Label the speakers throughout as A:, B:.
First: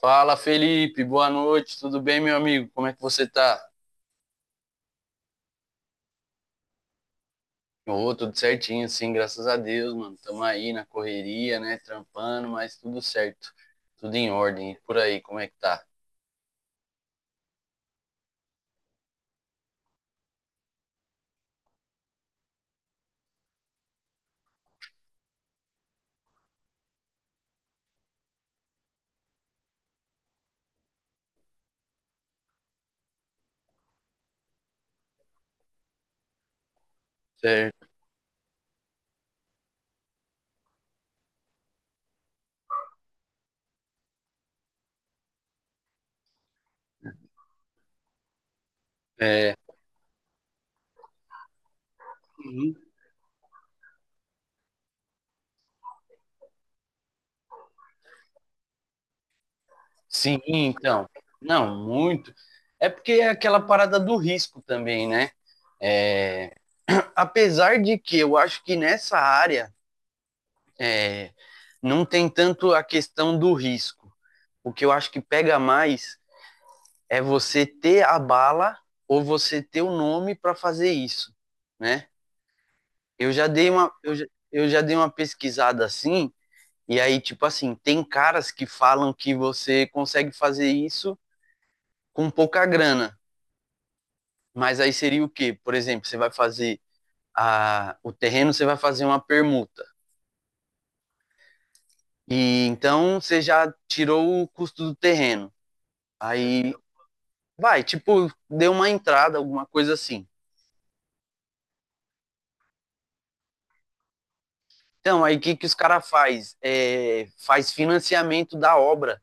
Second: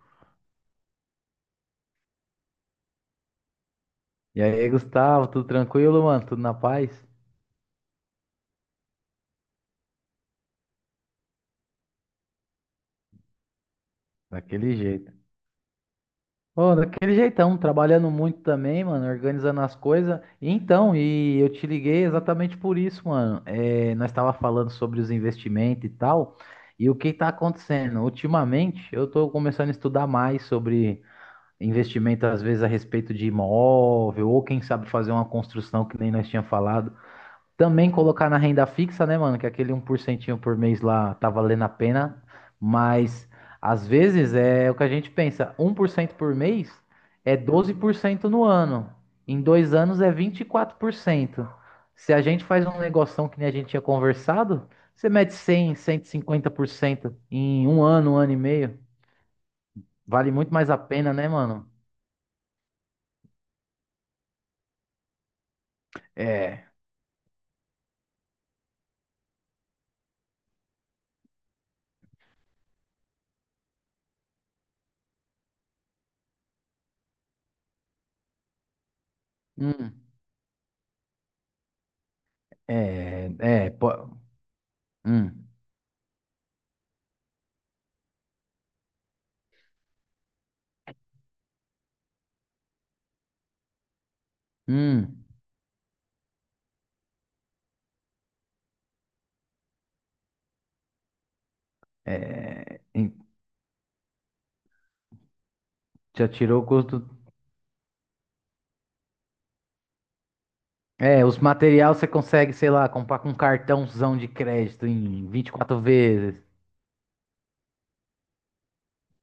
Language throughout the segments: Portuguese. A: Fala, Felipe. Boa noite. Tudo bem, meu amigo? Como é que você tá?
B: E aí, Gustavo, tudo tranquilo, mano? Tudo na paz?
A: Ô, tudo certinho, sim, graças a Deus, mano. Tamo aí na correria, né? Trampando, mas tudo certo. Tudo em ordem.
B: Daquele
A: E por
B: jeito.
A: aí, como é que tá?
B: Ô, daquele jeitão, trabalhando muito também, mano, organizando as coisas. Então, e eu te liguei exatamente por isso, mano. Nós estava falando sobre os investimentos e tal. E o que está acontecendo? Ultimamente, eu estou começando a estudar mais sobre investimento, às vezes, a respeito de imóvel, ou quem sabe fazer uma construção que nem nós tínhamos falado.
A: Certo.
B: Também colocar na renda fixa, né, mano? Que aquele 1% por mês lá tá valendo a pena. Mas às vezes é o que a gente pensa: 1% por mês é 12% no ano. Em
A: É.
B: 2 anos é 24%. Se a gente faz
A: Uhum.
B: um negoção que nem a gente tinha conversado, você mete 100, 150% em um ano e meio. Vale
A: Sim,
B: muito mais a
A: então.
B: pena, né, mano?
A: Não, muito. É porque é aquela parada do risco também, né? É,
B: É.
A: apesar de que eu acho que nessa área é, não tem tanto a questão do risco. O que eu acho que pega mais é você ter a bala ou você ter o
B: Hum.
A: nome para fazer isso, né?
B: É.
A: Eu já dei
B: É.
A: uma eu já, eu já dei uma
B: Hum.
A: pesquisada assim, e aí tipo assim, tem caras que falam que você consegue fazer isso com pouca grana, mas aí seria
B: Hum.
A: o quê? Por exemplo, você vai fazer a o terreno, você vai fazer uma permuta. E
B: É,
A: então você já tirou o custo do terreno.
B: já tirou o
A: Aí
B: custo?
A: vai, tipo, deu uma entrada, alguma coisa assim.
B: É, os materiais você consegue, sei lá, comprar com um cartãozão de crédito
A: Então,
B: em
A: aí o
B: vinte e
A: que, que os
B: quatro
A: caras
B: vezes.
A: faz? É, faz financiamento da obra.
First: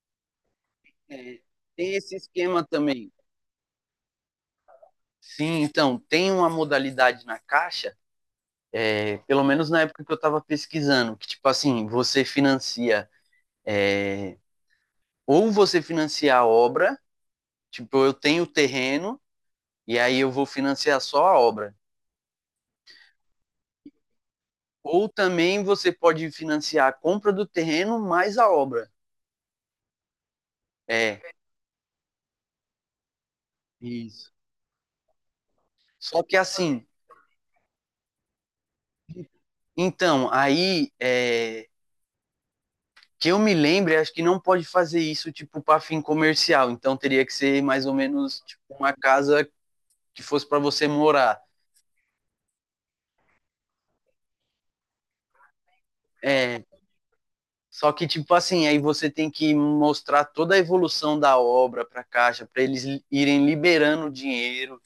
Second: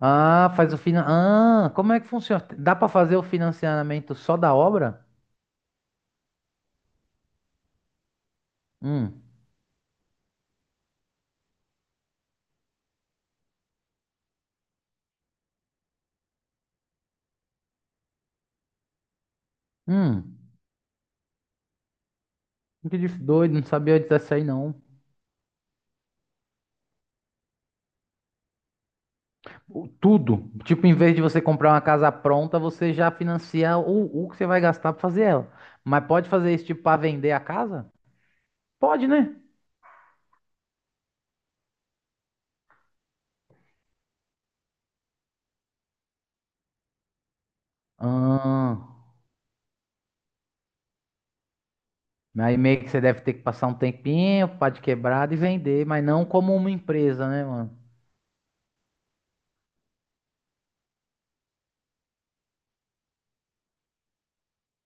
B: Ah, faz o finan...
A: É,
B: Ah, como
A: tem
B: é que
A: esse
B: funciona?
A: esquema
B: Dá pra
A: também.
B: fazer o financiamento só da obra?
A: Sim, então, tem uma modalidade na Caixa,
B: Hum,
A: pelo menos na época que eu estava pesquisando, que, tipo assim, você financia, é, ou você financia a obra, tipo, eu tenho o terreno e aí eu
B: hum.
A: vou financiar só a obra.
B: Doido, não sabia disso aí não.
A: Ou também você pode financiar a compra do terreno mais a obra.
B: Tudo. Tipo, em vez
A: É,
B: de você comprar uma casa pronta, você já financia o
A: isso.
B: que você vai gastar pra fazer ela. Mas
A: Só
B: pode
A: que
B: fazer isso, tipo,
A: assim,
B: pra vender a casa? Pode, né?
A: então, que eu me lembre, acho que não pode fazer isso tipo para fim comercial. Então teria que ser mais ou menos tipo,
B: Ah.
A: uma casa que fosse para você morar.
B: Aí meio que você deve ter que passar um tempinho, pá de quebrada e vender, mas não como
A: É,
B: uma empresa, né, mano?
A: só que tipo assim, aí você tem que mostrar toda a evolução da obra para a Caixa, para eles irem liberando o dinheiro.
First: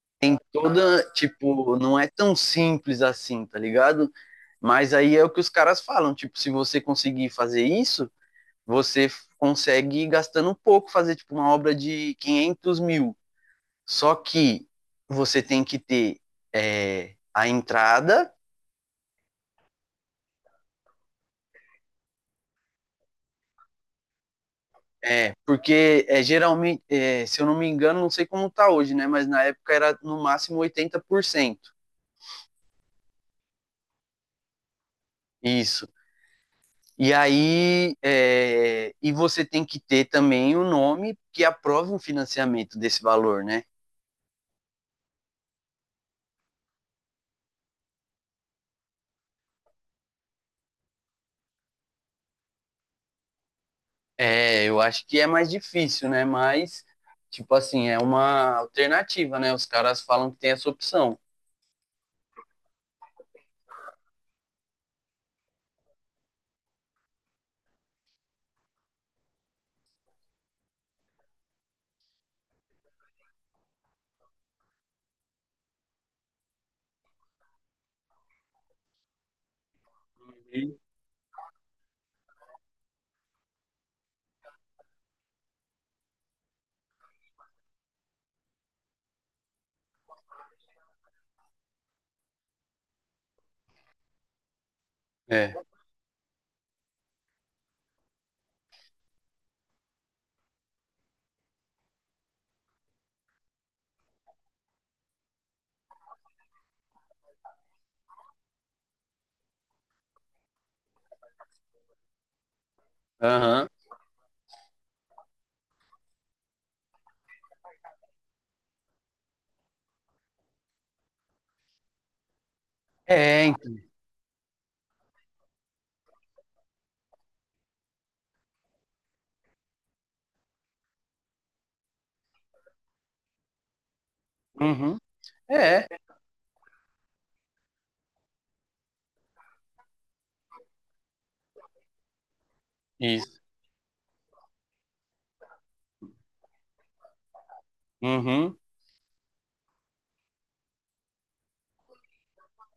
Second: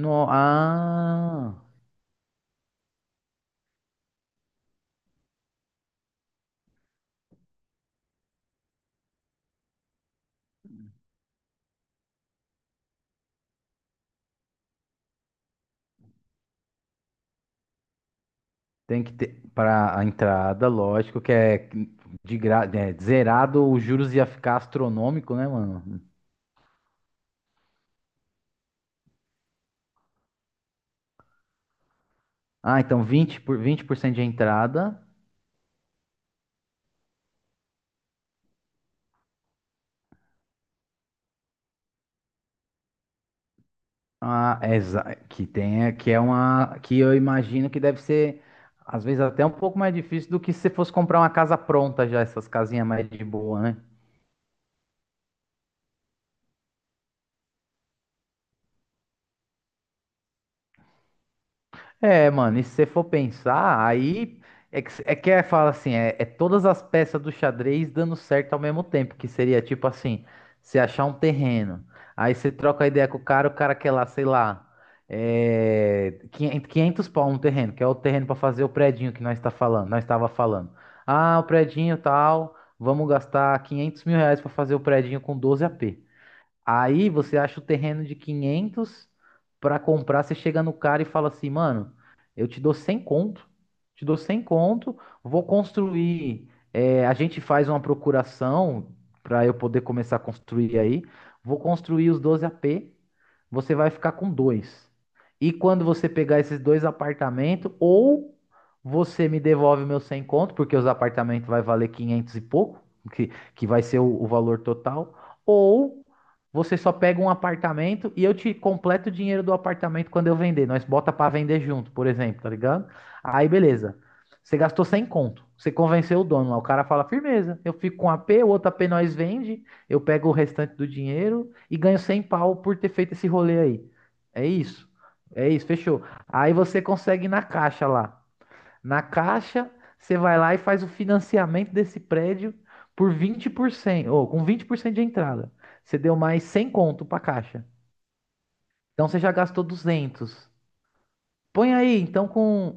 B: No,
A: Toda
B: ah,
A: tipo, não é tão simples assim, tá ligado? Mas aí é o que os caras falam, tipo, se você conseguir fazer isso, você consegue gastando um pouco fazer tipo uma obra de 500.000. Só que você tem que ter a entrada,
B: tem que ter para a entrada, lógico que é zerado, os juros ia ficar astronômico, né, mano?
A: geralmente, se eu não me engano, não sei como tá hoje, né? Mas na época era no máximo 80%.
B: Ah, então vinte por 20% de entrada,
A: Isso. E aí, e você tem que ter também o um nome que aprove um financiamento desse valor, né?
B: é que tem, que é uma que eu imagino que deve ser às vezes até um pouco mais difícil do que se você fosse comprar uma casa pronta já, essas casinhas mais de boa, né?
A: É, eu acho que é mais difícil, né? Mas, tipo assim, é uma alternativa, né? Os caras falam que tem essa opção.
B: É, mano, e se você for pensar, aí fala assim, é todas as peças do xadrez dando certo ao mesmo tempo, que seria tipo assim, você achar um terreno, aí você troca a ideia com o cara quer lá, sei lá, 500 pau um terreno, que é o terreno para fazer o predinho que nós estava falando. Ah, o predinho tal, vamos gastar 500 mil reais para fazer o predinho com 12 p. Aí você acha o terreno de 500 para comprar, você chega no cara e fala assim, mano, eu te dou 100 conto, te dou 100 conto, vou
A: É.
B: construir, a gente faz uma procuração para eu poder começar a construir aí, vou construir os 12 AP, você vai ficar com dois. E quando você pegar esses dois apartamentos, ou você me devolve meus 100 conto, porque os apartamentos vai valer 500 e pouco, que
A: Aham.
B: vai ser o valor total, ou você só pega um apartamento e eu te completo o dinheiro do apartamento quando eu vender. Nós bota pra vender junto, por exemplo, tá ligado?
A: É,
B: Aí
A: então.
B: beleza. Você gastou 100 conto. Você convenceu o dono lá. O cara fala, firmeza. Eu fico com um a P, o outro a P nós vende. Eu pego o restante do dinheiro e ganho 100 pau por ter feito esse rolê aí. É isso.
A: Uhum.
B: É isso,
A: É,
B: fechou. Aí você consegue ir na caixa lá. Na Caixa, você vai lá e faz o financiamento desse prédio por
A: isso.
B: 20% ou com 20% de entrada. Você deu mais 100 conto para a Caixa.
A: Uhum.
B: Então você já gastou 200. Põe aí, então com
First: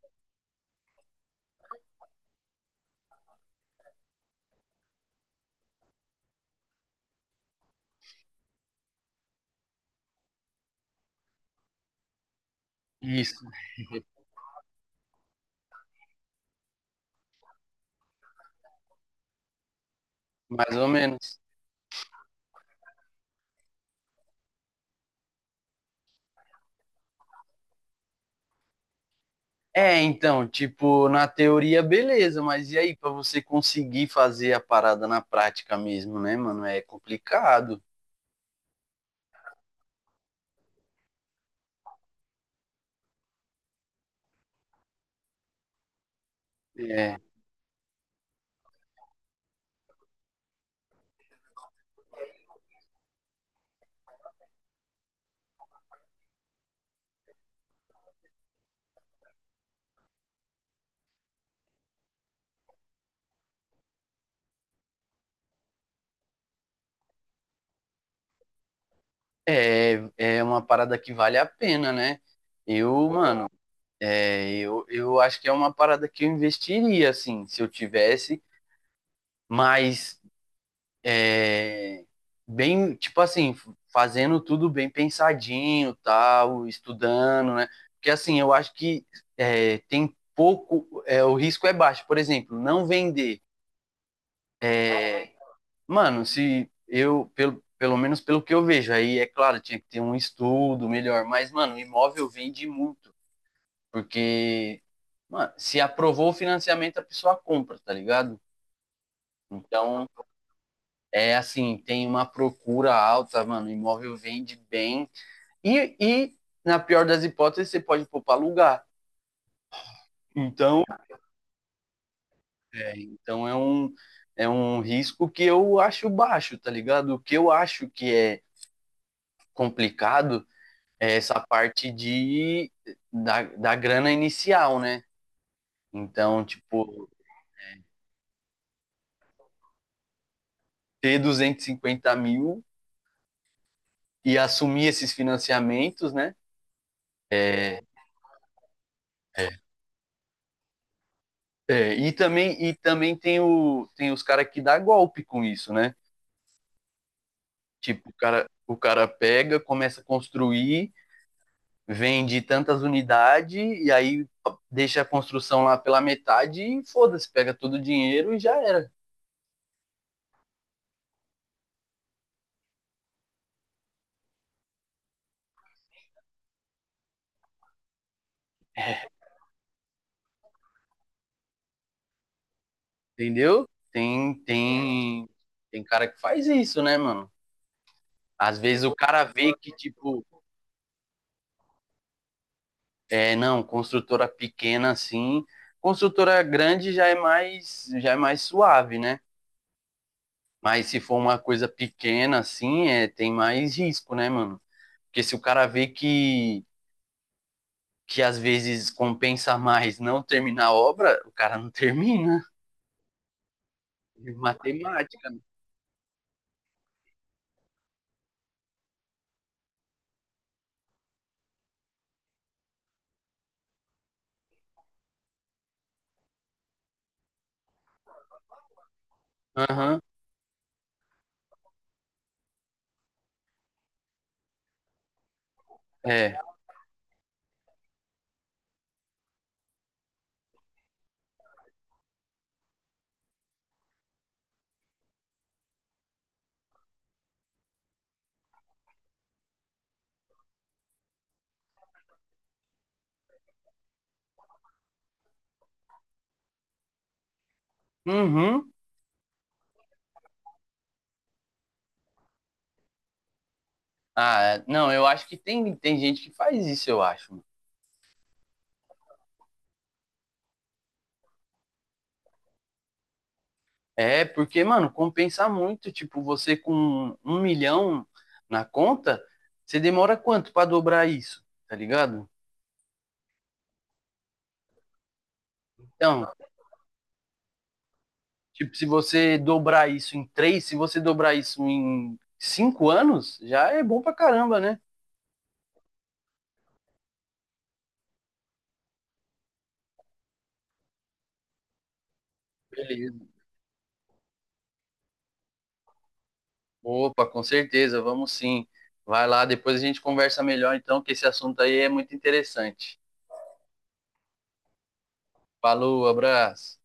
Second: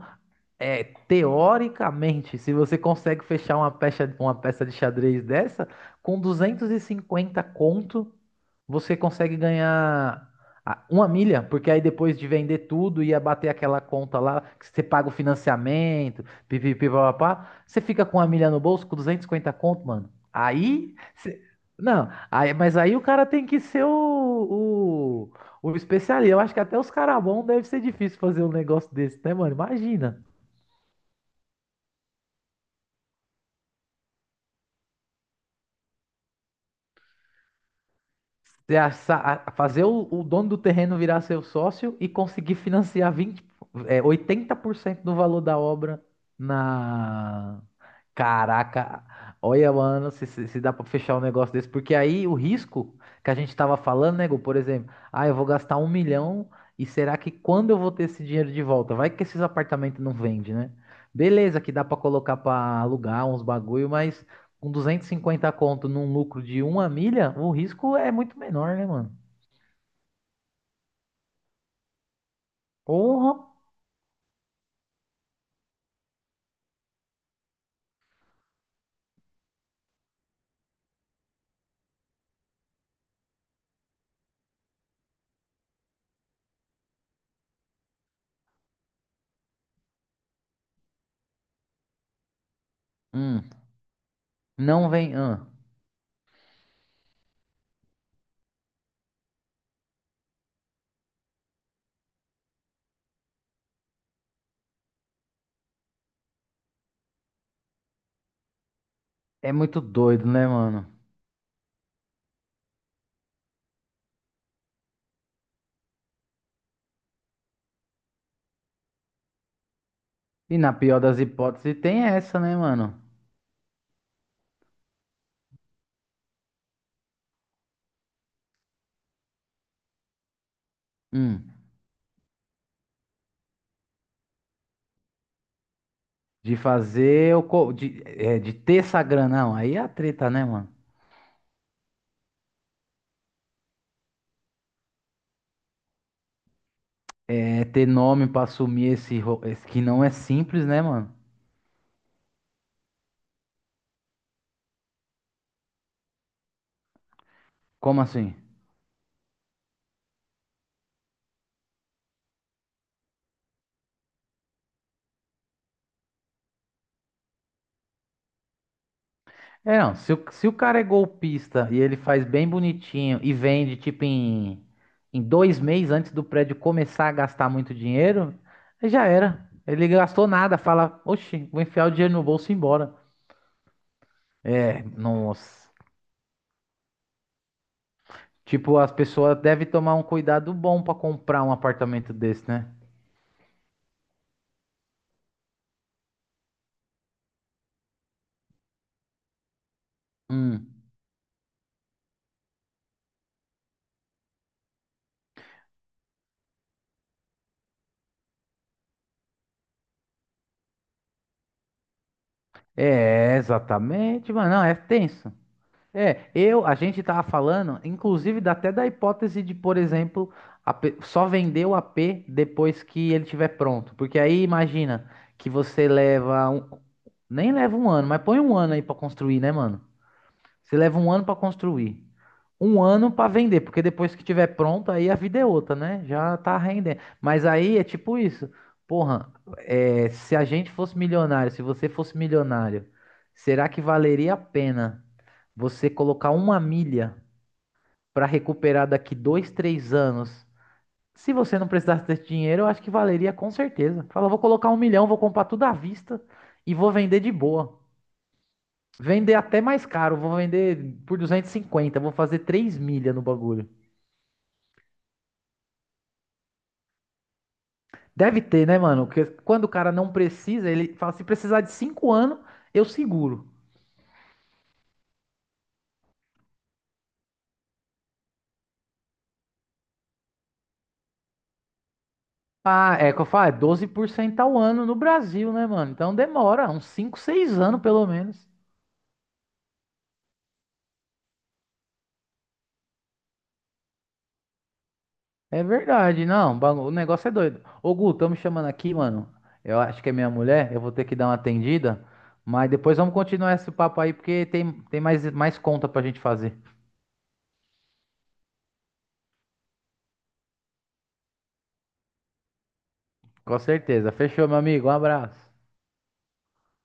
B: é, teoricamente, se você consegue fechar uma peça de xadrez dessa com 250 conto, você consegue ganhar uma milha, porque aí depois de vender tudo e
A: Isso.
B: abater aquela conta lá, que você paga o financiamento, pipipipapá, você fica com uma milha no bolso, com 250 conto, mano.
A: Mais ou menos.
B: Não, aí, mas aí o cara tem que ser o especialista. Eu acho que até os caras bons deve ser difícil fazer um negócio desse, né, mano?
A: É,
B: Imagina.
A: então, tipo, na teoria, beleza, mas e aí, pra você conseguir fazer a parada na prática mesmo, né, mano? É complicado.
B: ter essa- Fazer o dono do terreno virar seu sócio e conseguir financiar 20, 80% do valor da obra.
A: É,
B: Na. Caraca, olha, mano, se dá pra fechar um negócio desse, porque aí o risco que a gente tava falando, nego, por exemplo, ah, eu vou gastar 1 milhão e será que quando eu vou ter esse dinheiro de volta? Vai que esses apartamentos não vendem, né? Beleza, que dá pra colocar pra alugar uns bagulho, mas com 250 conto num lucro de uma milha, o risco é muito menor, né, mano?
A: é uma parada que vale a pena, né? Eu,
B: Porra!
A: mano, eu acho que é uma parada que eu investiria, assim, se eu tivesse, mas é, bem, tipo assim, fazendo tudo bem pensadinho, tal, estudando, né? Porque assim, eu acho que o risco é baixo. Por exemplo, não vender.
B: Hum, não vem.
A: É, mano, se eu, pelo, pelo menos pelo que eu vejo, aí é claro, tinha que ter um estudo melhor, mas, mano, imóvel vende muito, porque, mano, se aprovou o financiamento, a pessoa compra, tá ligado?
B: É muito
A: Então,
B: doido, né, mano?
A: é assim, tem uma procura alta, mano. O imóvel vende bem. E, e na pior das hipóteses, você pode pôr para alugar.
B: E na
A: Então,
B: pior das hipóteses tem essa, né,
A: é,
B: mano?
A: então é, um, é um risco que eu acho baixo, tá ligado? O que eu acho que é complicado é essa
B: Hum,
A: parte da grana inicial, né? Então,
B: de
A: tipo,
B: fazer o. co- De, é, de ter essa grana. Não, aí é a treta, né, mano?
A: ter 250.000 e assumir esses financiamentos, né?
B: É ter nome pra assumir esse, ro-
A: É.
B: esse que não é simples, né, mano?
A: É, e também tem os caras que dá golpe com isso, né?
B: Como
A: Tipo, o
B: assim?
A: cara, o cara pega, começa a construir, vende tantas unidades e aí deixa a construção lá pela metade e foda-se, pega todo o dinheiro e já era.
B: É, não, se o, se o cara é golpista e ele faz bem bonitinho e vende, tipo, em 2 meses antes do prédio começar a gastar muito dinheiro, aí já era. Ele gastou nada, fala, oxi, vou enfiar o dinheiro no bolso e ir embora.
A: Entendeu? Tem,
B: É,
A: tem,
B: nossa.
A: tem cara que faz isso, né, mano? Às
B: Tipo,
A: vezes
B: as
A: o cara
B: pessoas
A: vê
B: devem
A: que,
B: tomar um
A: tipo,
B: cuidado bom pra comprar um apartamento desse, né?
A: não, construtora pequena assim, construtora grande já é mais, suave, né? Mas
B: Hum.
A: se for uma coisa pequena assim, tem mais risco, né, mano? Porque se o cara vê que às vezes compensa mais não terminar a obra, o cara não termina.
B: É, exatamente, mano. Não, é
A: Matemática,
B: tenso.
A: né?
B: É, eu, a gente tava falando, inclusive, dá até da hipótese de, por exemplo, só vender o AP depois que ele tiver pronto. Porque aí imagina que você nem leva um ano, mas põe um ano aí pra construir, né, mano?
A: Aham.
B: Você leva um ano para construir, um ano para vender, porque depois que tiver pronto, aí a vida é outra, né?
A: É.
B: Já tá rendendo. Mas aí é tipo isso. Porra, se a gente fosse milionário, se você fosse milionário, será que valeria a pena você colocar uma milha para recuperar daqui 2, 3 anos? Se você não precisasse desse dinheiro, eu acho que valeria com certeza. Fala, vou colocar 1 milhão, vou comprar tudo à vista e vou vender de boa.
A: Uhum.
B: Vender até mais caro, vou vender por 250, vou fazer 3 milhas no bagulho.
A: Ah, não, eu acho que tem gente que faz isso, eu acho.
B: Deve ter, né, mano? Porque quando o cara não precisa, ele fala, se precisar de 5 anos, eu seguro.
A: É, porque, mano, compensa muito. Tipo, você com 1 milhão na conta, você demora quanto pra dobrar isso? Tá ligado?
B: Ah, é que eu falo, é 12% ao ano no Brasil, né, mano? Então
A: Então,
B: demora uns cinco, 6 anos pelo menos.
A: tipo, se você dobrar isso em três, se você dobrar isso em 5 anos, já é bom pra caramba, né?
B: É verdade, não, o negócio é doido. Ô, Gu, tão me chamando aqui, mano. Eu acho que é minha mulher, eu vou ter que dar uma atendida, mas depois vamos
A: Beleza.
B: continuar esse papo aí, porque tem mais conta pra gente fazer.
A: Opa, com certeza, vamos sim. Vai lá, depois a gente conversa melhor, então, que esse assunto aí é muito interessante.
B: Com certeza. Fechou, meu amigo. Um abraço.
A: Falou, abraço.